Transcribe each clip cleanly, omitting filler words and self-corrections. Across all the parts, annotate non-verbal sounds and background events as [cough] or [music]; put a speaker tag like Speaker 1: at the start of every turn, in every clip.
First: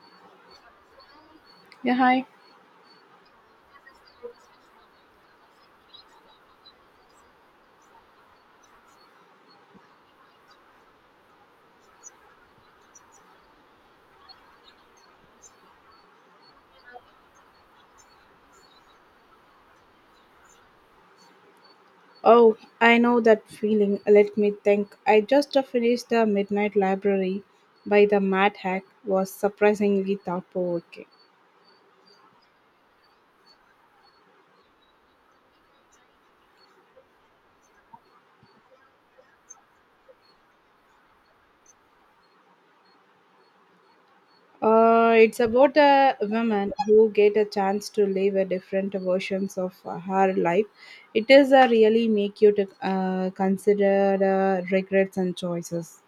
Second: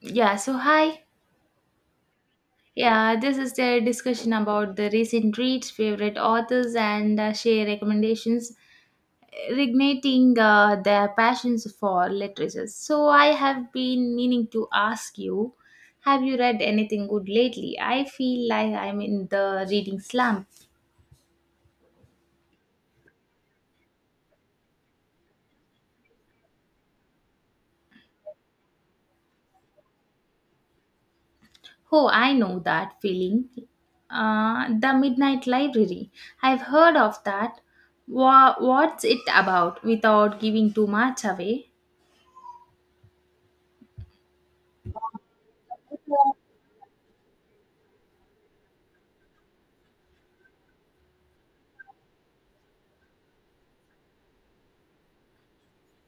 Speaker 1: Yeah, so hi.
Speaker 2: Yeah, hi.
Speaker 1: Yeah, this is the discussion about the recent reads, favorite authors, and share recommendations, reigniting their passions for literature. So, I have been meaning to ask you, have you read anything good lately? I feel like I'm in the reading slump.
Speaker 2: Oh, I know that feeling. Let me think. I just finished The Midnight Library by the Mad Hack was surprisingly thought-provoking.
Speaker 1: Oh, I know that feeling. The Midnight Library. I've heard of that. What's it about without giving too much away?
Speaker 2: It's about a woman who get a chance to live a different versions of her life. It is really make you to consider regrets and choices.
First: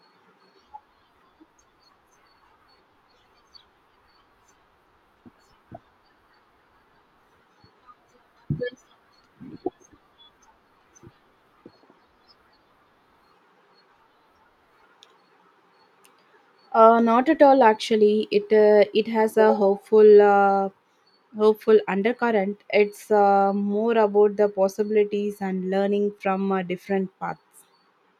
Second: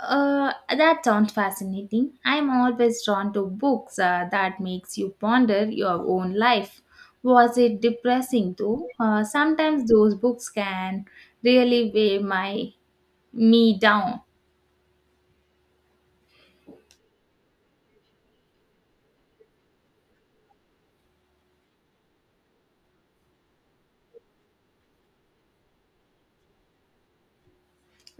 Speaker 1: That sounds fascinating. I'm always drawn to books that makes you ponder your own life. Was it depressing though? Sometimes those books can really weigh my me down.
Speaker 2: Not at all. Actually, it has a hopeful undercurrent, it's more about the possibilities and learning from a different path.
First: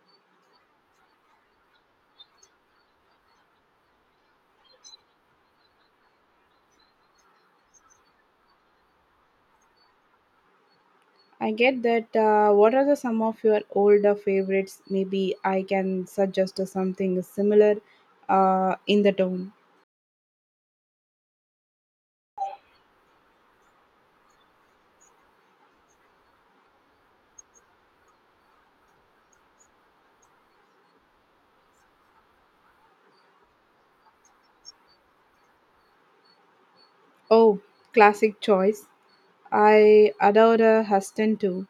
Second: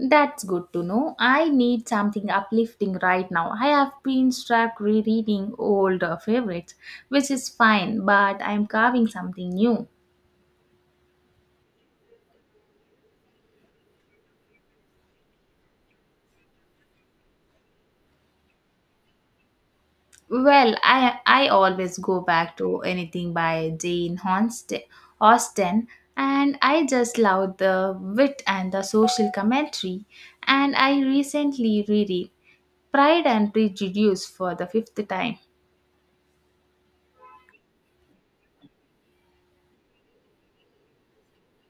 Speaker 1: That's good to know. I need something uplifting right now. I have been stuck rereading old favorites, which is fine, but I'm carving something new.
Speaker 2: I get that. What are the some of your older favorites? Maybe I can suggest something similar in the tone.
Speaker 1: Well, I always go back to anything by Austen, and I just love the wit and the social commentary. And I recently reread Pride and Prejudice for the fifth time.
Speaker 2: Oh, classic choice. I adored Huston too.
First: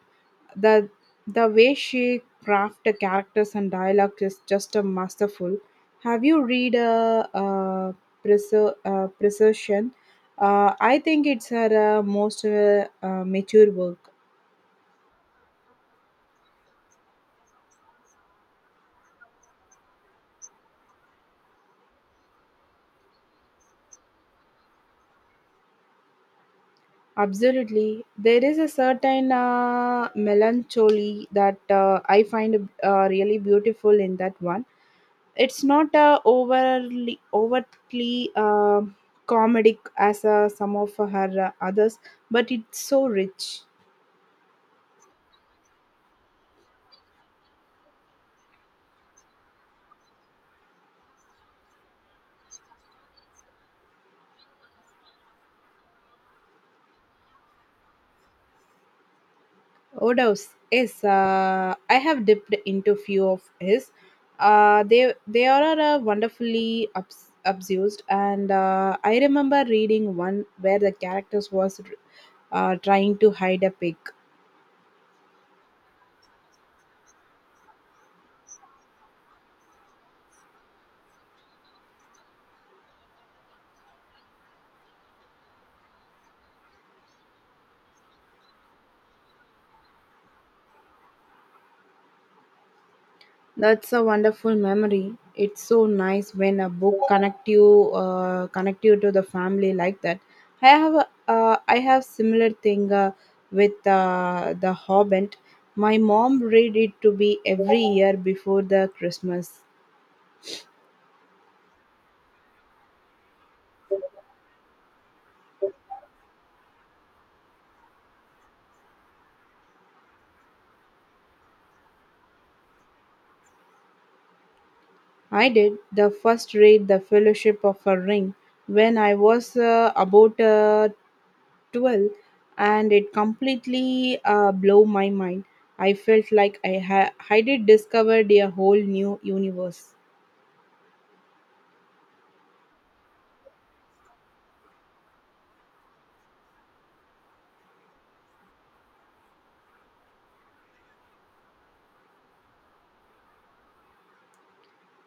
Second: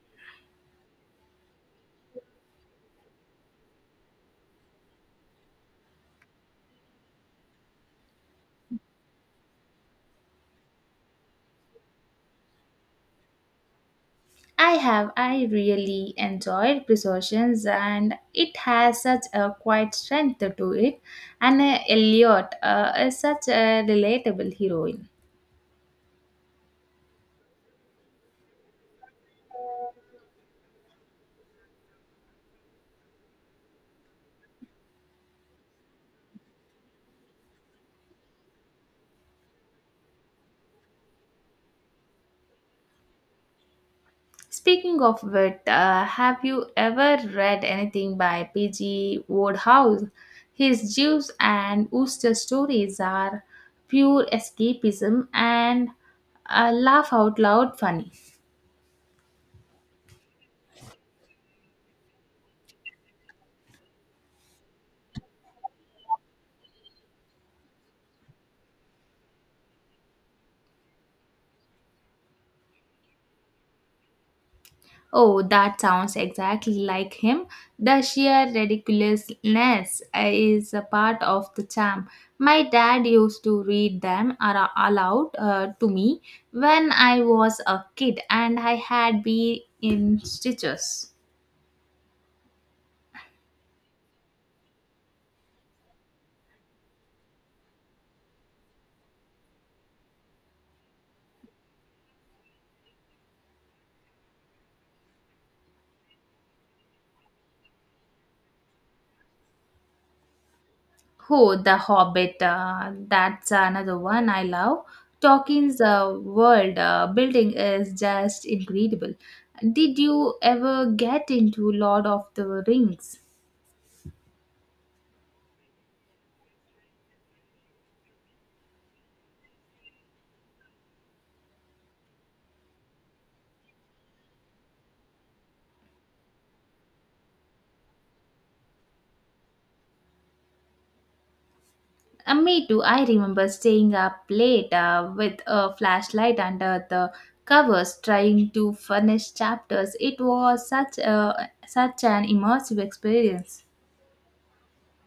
Speaker 2: The the way she crafted characters and dialogue is just a masterful. Have you read a Presertion? I think it's her most mature work.
Speaker 1: I really enjoyed Presumptions, and it has such a quiet strength to it, and Elliot is such a relatable heroine.
Speaker 2: Absolutely, there is a certain melancholy that I find really beautiful in that one. It's not a overly overtly comedic as some of her others, but it's so rich.
Speaker 1: Speaking of which, have you ever read anything by P.G. Wodehouse? His Jews and Ooster stories are pure escapism and laugh out loud funny.
Speaker 2: Odos, yes, I have dipped into few of his. They are wonderfully abused, and I remember reading one where the characters was trying to hide a pig.
Speaker 1: Oh, that sounds exactly like him. The sheer ridiculousness is a part of the charm. My dad used to read them aloud to me when I was a kid and I had been in stitches.
Speaker 2: That's a wonderful memory. It's so nice when a book connect you to the family like that. I have I have similar thing with the Hobbit. My mom read it to be every year before the Christmas.
Speaker 1: Oh, The Hobbit. That's another one I love. Tolkien's world building is just incredible. Did you ever get into Lord of the Rings?
Speaker 2: I did the first read the Fellowship of a Ring when I was about 12, and it completely blew my mind. I felt like I had I did discovered a whole new universe.
Speaker 1: Me too. I remember staying up late with a flashlight under the covers, trying to finish chapters. It was such an immersive experience.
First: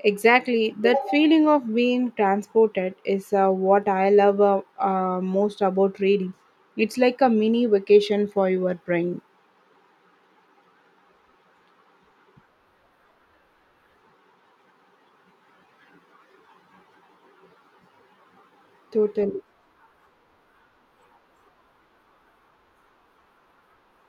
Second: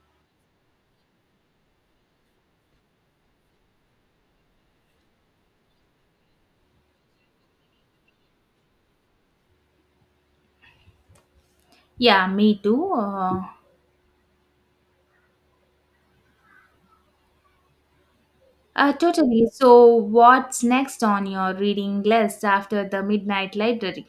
Speaker 2: Exactly, that feeling of being transported is what I love most about reading. It's like a mini vacation for your brain.
Speaker 1: Yeah, me too.
Speaker 2: Totally.
Speaker 1: Totally. So, what's next on your reading list after the Midnight Library?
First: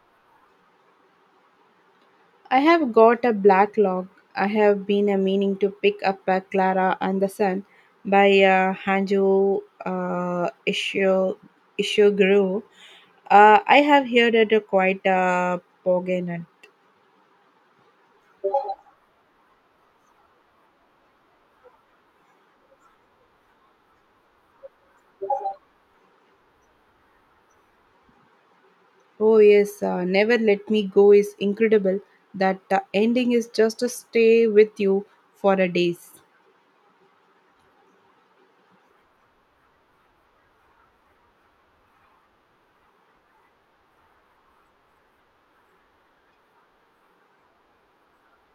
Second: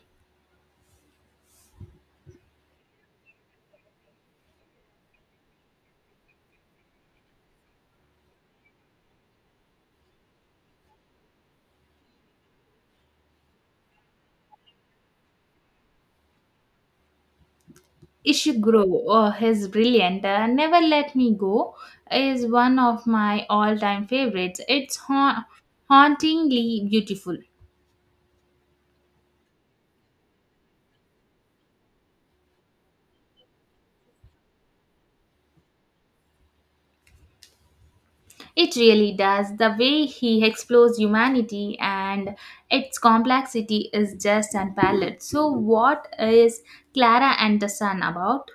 Speaker 2: I have got a black log. I have been a meaning to pick up a Clara and the Sun by Ishiguro. I have heard it quite Poganan.
Speaker 1: Ishiguro, oh, his brilliant Never Let Me Go, is one of my all time favorites. It's hauntingly beautiful.
Speaker 2: Oh yes, Never Let Me Go is incredible. That the ending is just to stay with you for a days.
Speaker 1: It really does. The way he explores humanity and its complexity is just unparalleled. So, what is Clara and the Sun about?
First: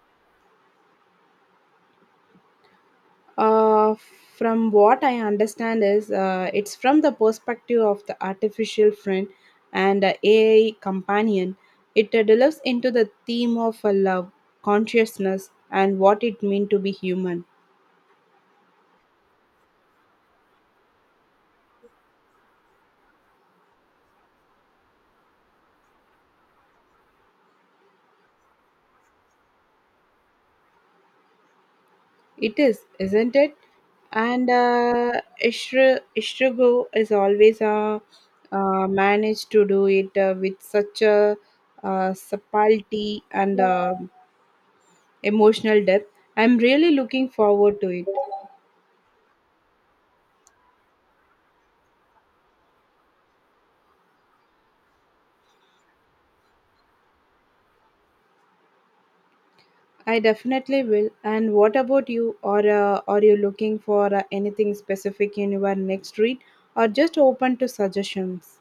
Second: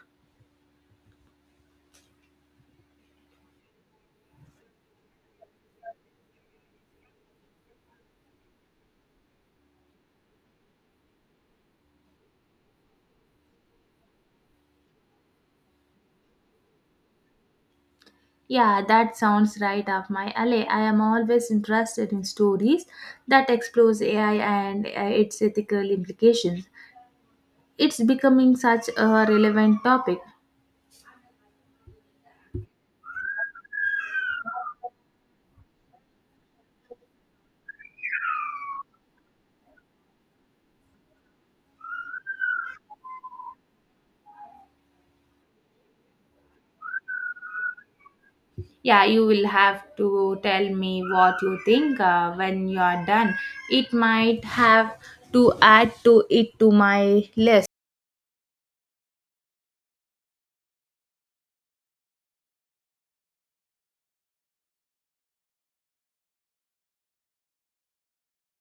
Speaker 2: Uh, from what I understand is it's from the perspective of the artificial friend and AI companion. It delves into the theme of love, consciousness, and what it means to be human.
Speaker 1: Yeah, that sounds right up my alley. I am always interested in stories that explores AI and its ethical implications. It's becoming such a relevant topic.
Speaker 2: It is, isn't it? And Ishrigo is always managed to do it with such a subtlety and emotional depth. I'm really looking forward to it.
Speaker 1: Yeah, you will have to tell me what you think when you are done. It might have to add to it to my list.
Speaker 2: I definitely will. And what about you? Or are you looking for anything specific in your next read, or just open to suggestions?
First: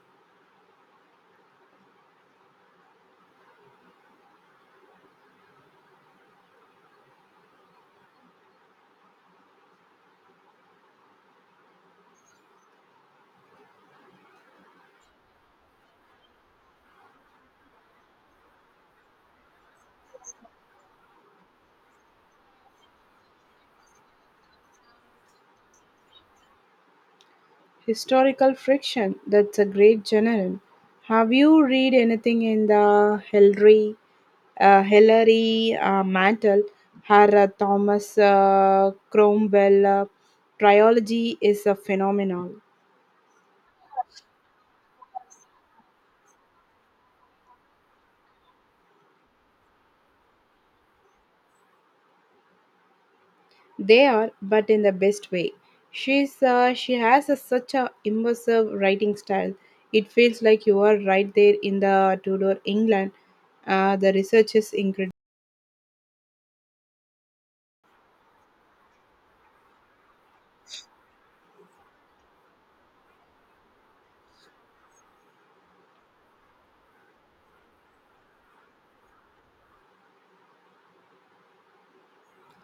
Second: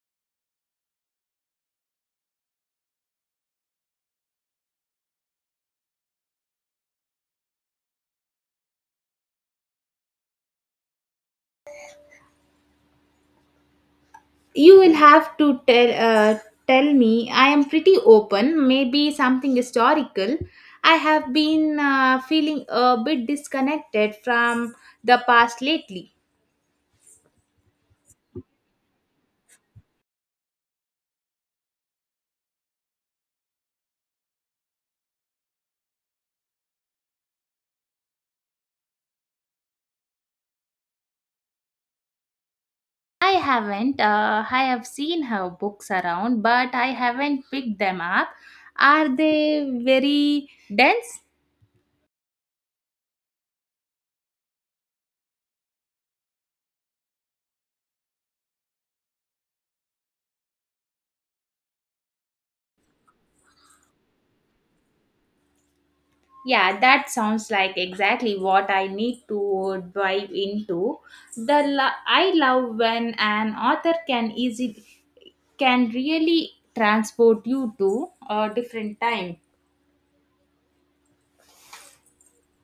Speaker 1: You will have to tell tell me. I am pretty open. Maybe something historical. I have been feeling a bit disconnected from the past lately.
Speaker 2: Historical fiction. That's a great genre. Have you read anything in the Hillary Mantel? Her Thomas Cromwell trilogy is a phenomenal.
Speaker 1: I haven't. I have seen her books around, but I haven't picked them up. Are they very dense?
Speaker 2: They are, but in the best way. She has a, such a immersive writing style. It feels like you are right there in the Tudor England. The research is incredible.
Speaker 1: Yeah, that sounds like exactly what I need to dive into. I love when an author can really transport you to a different time.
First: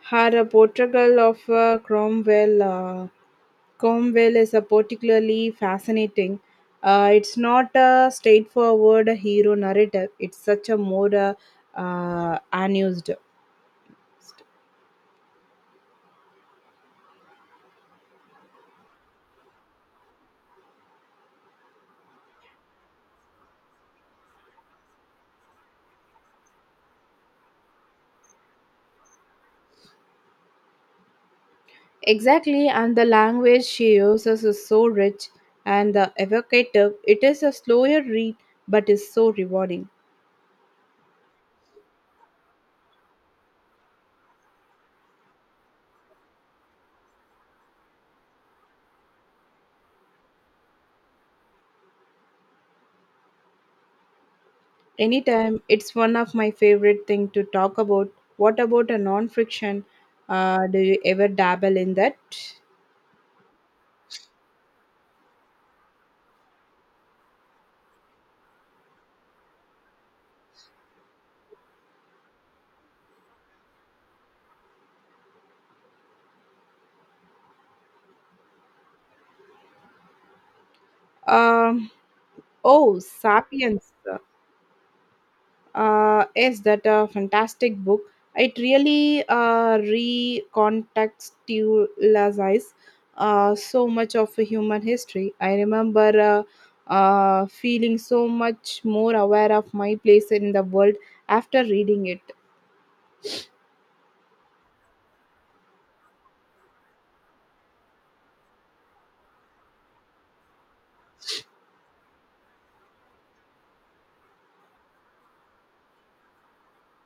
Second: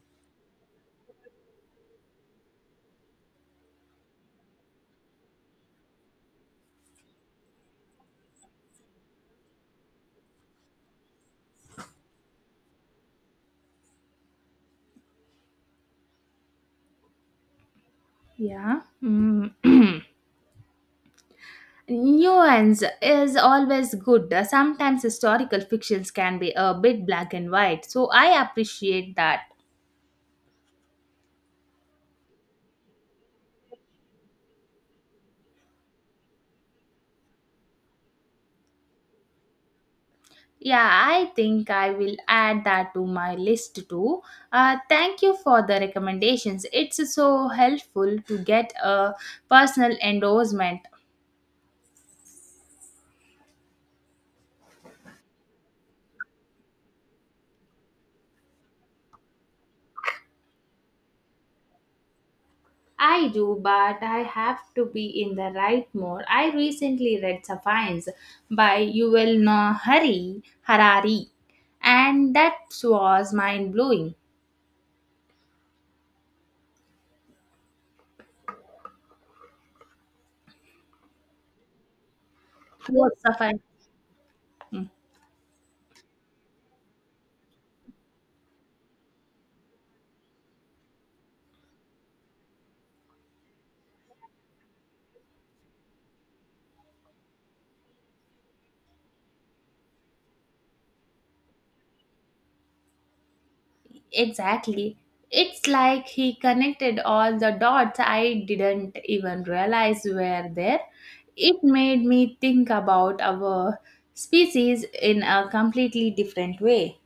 Speaker 2: Her portrayal of Cromwell is particularly fascinating. It's not a straightforward hero narrative. It's such a more unused.
Speaker 1: Yeah. Mm. [clears throat] Nuance is always good. Sometimes historical fictions can be a bit black and white, so I appreciate that.
Speaker 2: Exactly, and the language she uses is so rich and the evocative. It is a slower read, but is so rewarding.
Speaker 1: Yeah, I think I will add that to my list too. Thank you for the recommendations. It's so helpful to get a personal endorsement.
Speaker 2: Anytime, it's one of my favorite thing to talk about. What about a non-fiction? Do you ever dabble in that?
Speaker 1: I do, but I have to be in the right mood. I recently read Sapiens by Harari, and that was mind blowing.
Speaker 2: Um, oh,
Speaker 1: Yes, Sapiens.
Speaker 2: Sapiens.
Speaker 1: Mm.
Speaker 2: Yes, that a fantastic book. It really recontextualizes so much of human history. I remember feeling so much more aware of my place in the world after reading it.
Speaker 1: Exactly. It's like he connected all the dots I didn't even realize were there. It made me think about our species in a completely different way.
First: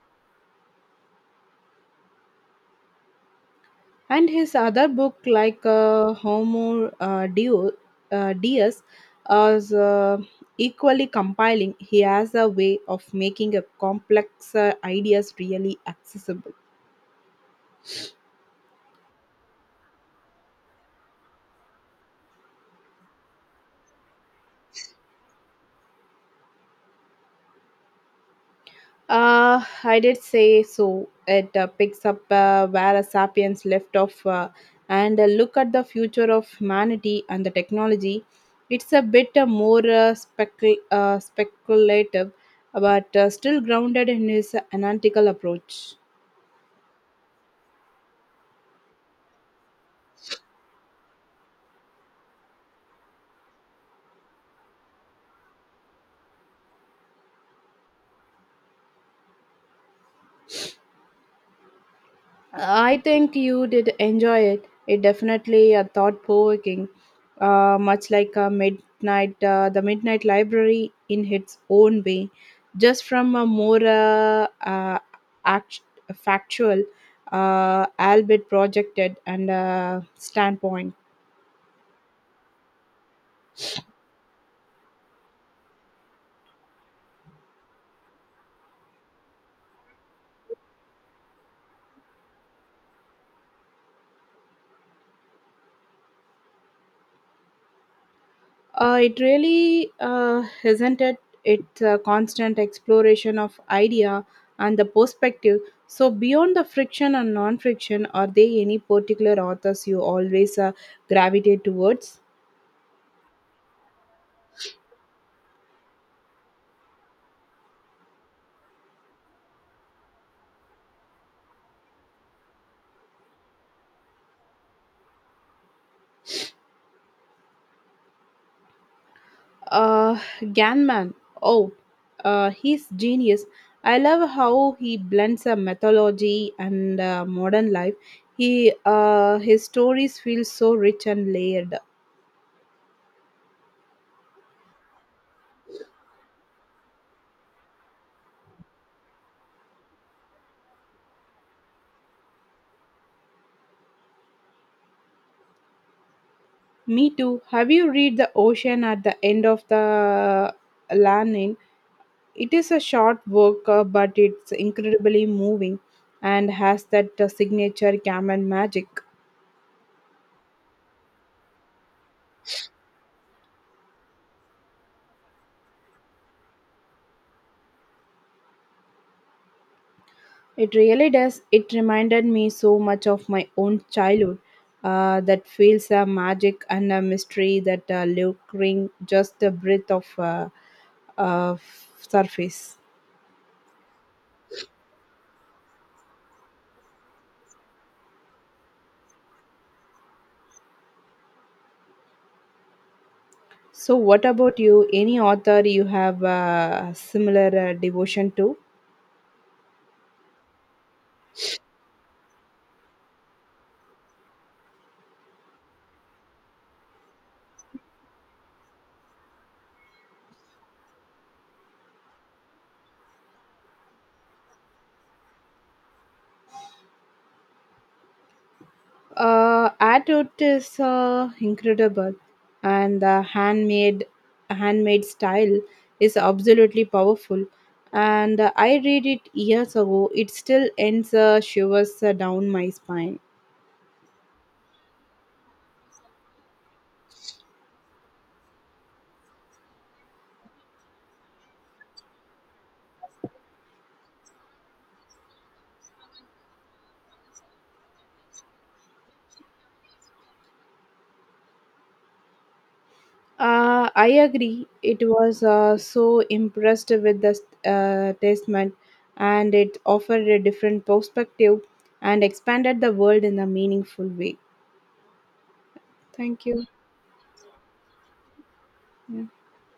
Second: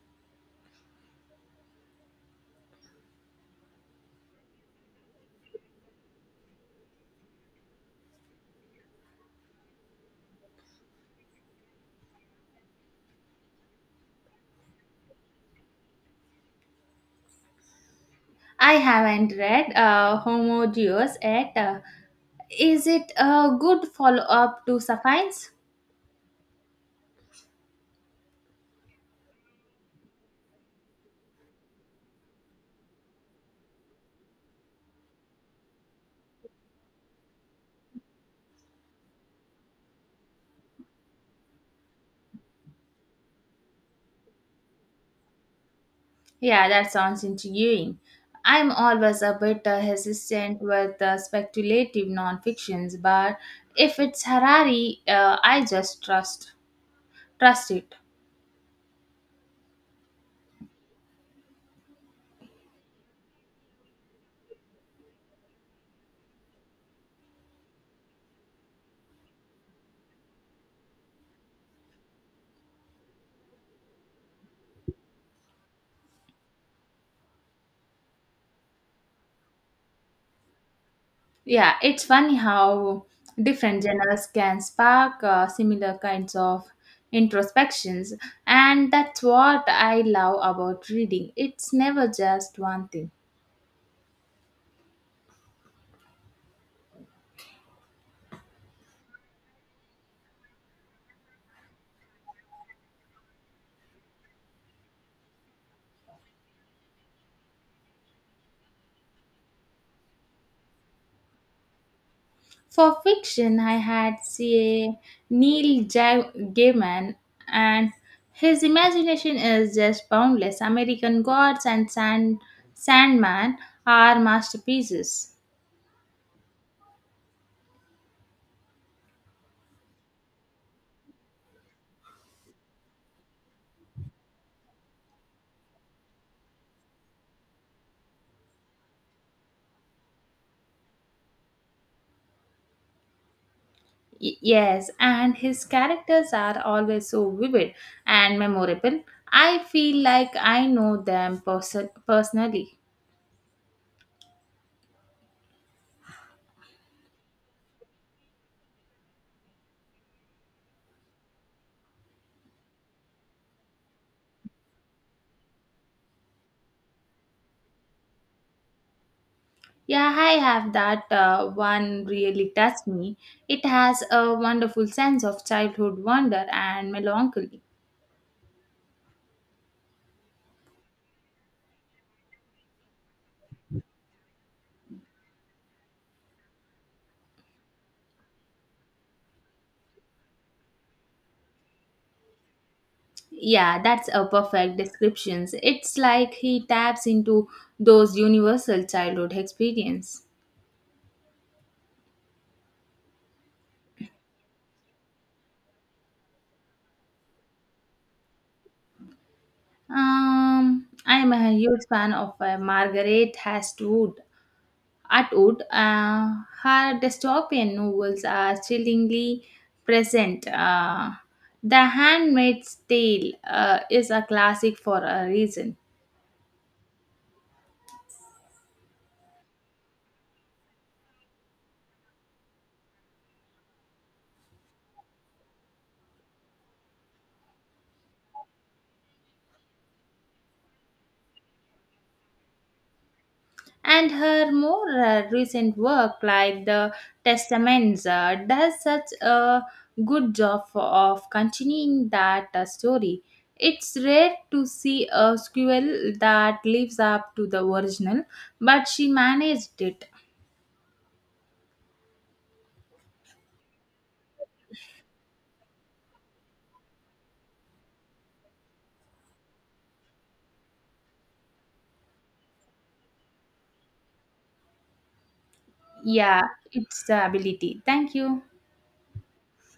Speaker 2: And his other book, like Deus, is equally compelling. He has a way of making a complex ideas really accessible.
Speaker 1: I haven't read Homo Deus yet. Is it a good follow up to Sapiens?
Speaker 2: I did say so. It picks up where a sapiens left off, and a look at the future of humanity and the technology. It's a bit more speculative, but still grounded in his analytical approach.
Speaker 1: Yeah, that sounds intriguing. I'm always a bit hesitant with speculative non-fictions, but if it's Harari, I just trust it.
Speaker 2: I think you did enjoy it. It definitely a thought provoking, much like a the Midnight Library in its own way, just from a more act- factual, albeit projected and standpoint.
Speaker 1: Yeah, it's funny how different genres can spark similar kinds of introspections, and that's what I love about reading. It's never just one thing.
Speaker 2: It really isn't it. It's a constant exploration of idea and the perspective. So beyond the friction and non-friction, are there any particular authors you always gravitate towards?
Speaker 1: For fiction, I had say Gaiman, and his imagination is just boundless. American Gods and Sandman are masterpieces.
Speaker 2: Ganman. Oh, he's genius. I love how he blends a mythology and modern life. He His stories feel so rich and layered.
Speaker 1: Yes, and his characters are always so vivid and memorable. I feel like I know them personally.
Speaker 2: Me too. Have you read The Ocean at the End of the Lanin? It is a short work, but it's incredibly moving and has that signature Cameron magic.
Speaker 1: Yeah, I have that one really touched me. It has a wonderful sense of childhood wonder and melancholy.
Speaker 2: It really does. It reminded me so much of my own childhood. That feels a magic and a mystery that lingering just a breath of uh, surface.
Speaker 1: Yeah, that's a perfect description. It's like he taps into those universal childhood experience.
Speaker 2: So, what about you? Any author you have similar devotion to?
Speaker 1: I'm a huge fan of Margaret Hastwood. Atwood, her dystopian novels are chillingly present. The Handmaid's Tale is a classic for a reason.
Speaker 2: Adult is incredible, and the handmade style is absolutely powerful. And I read it years ago. It still ends shivers down my spine.
Speaker 1: And her more recent work, like The Testaments, does such a good job of continuing that story. It's rare to see a sequel that lives up to the original, but she managed it.
Speaker 2: I agree. It was so impressed with the testament, and it offered a different perspective and expanded the world in a meaningful way.
Speaker 1: Yeah,
Speaker 2: Thank you.
Speaker 1: it's the ability. Thank you.
Speaker 2: Yeah.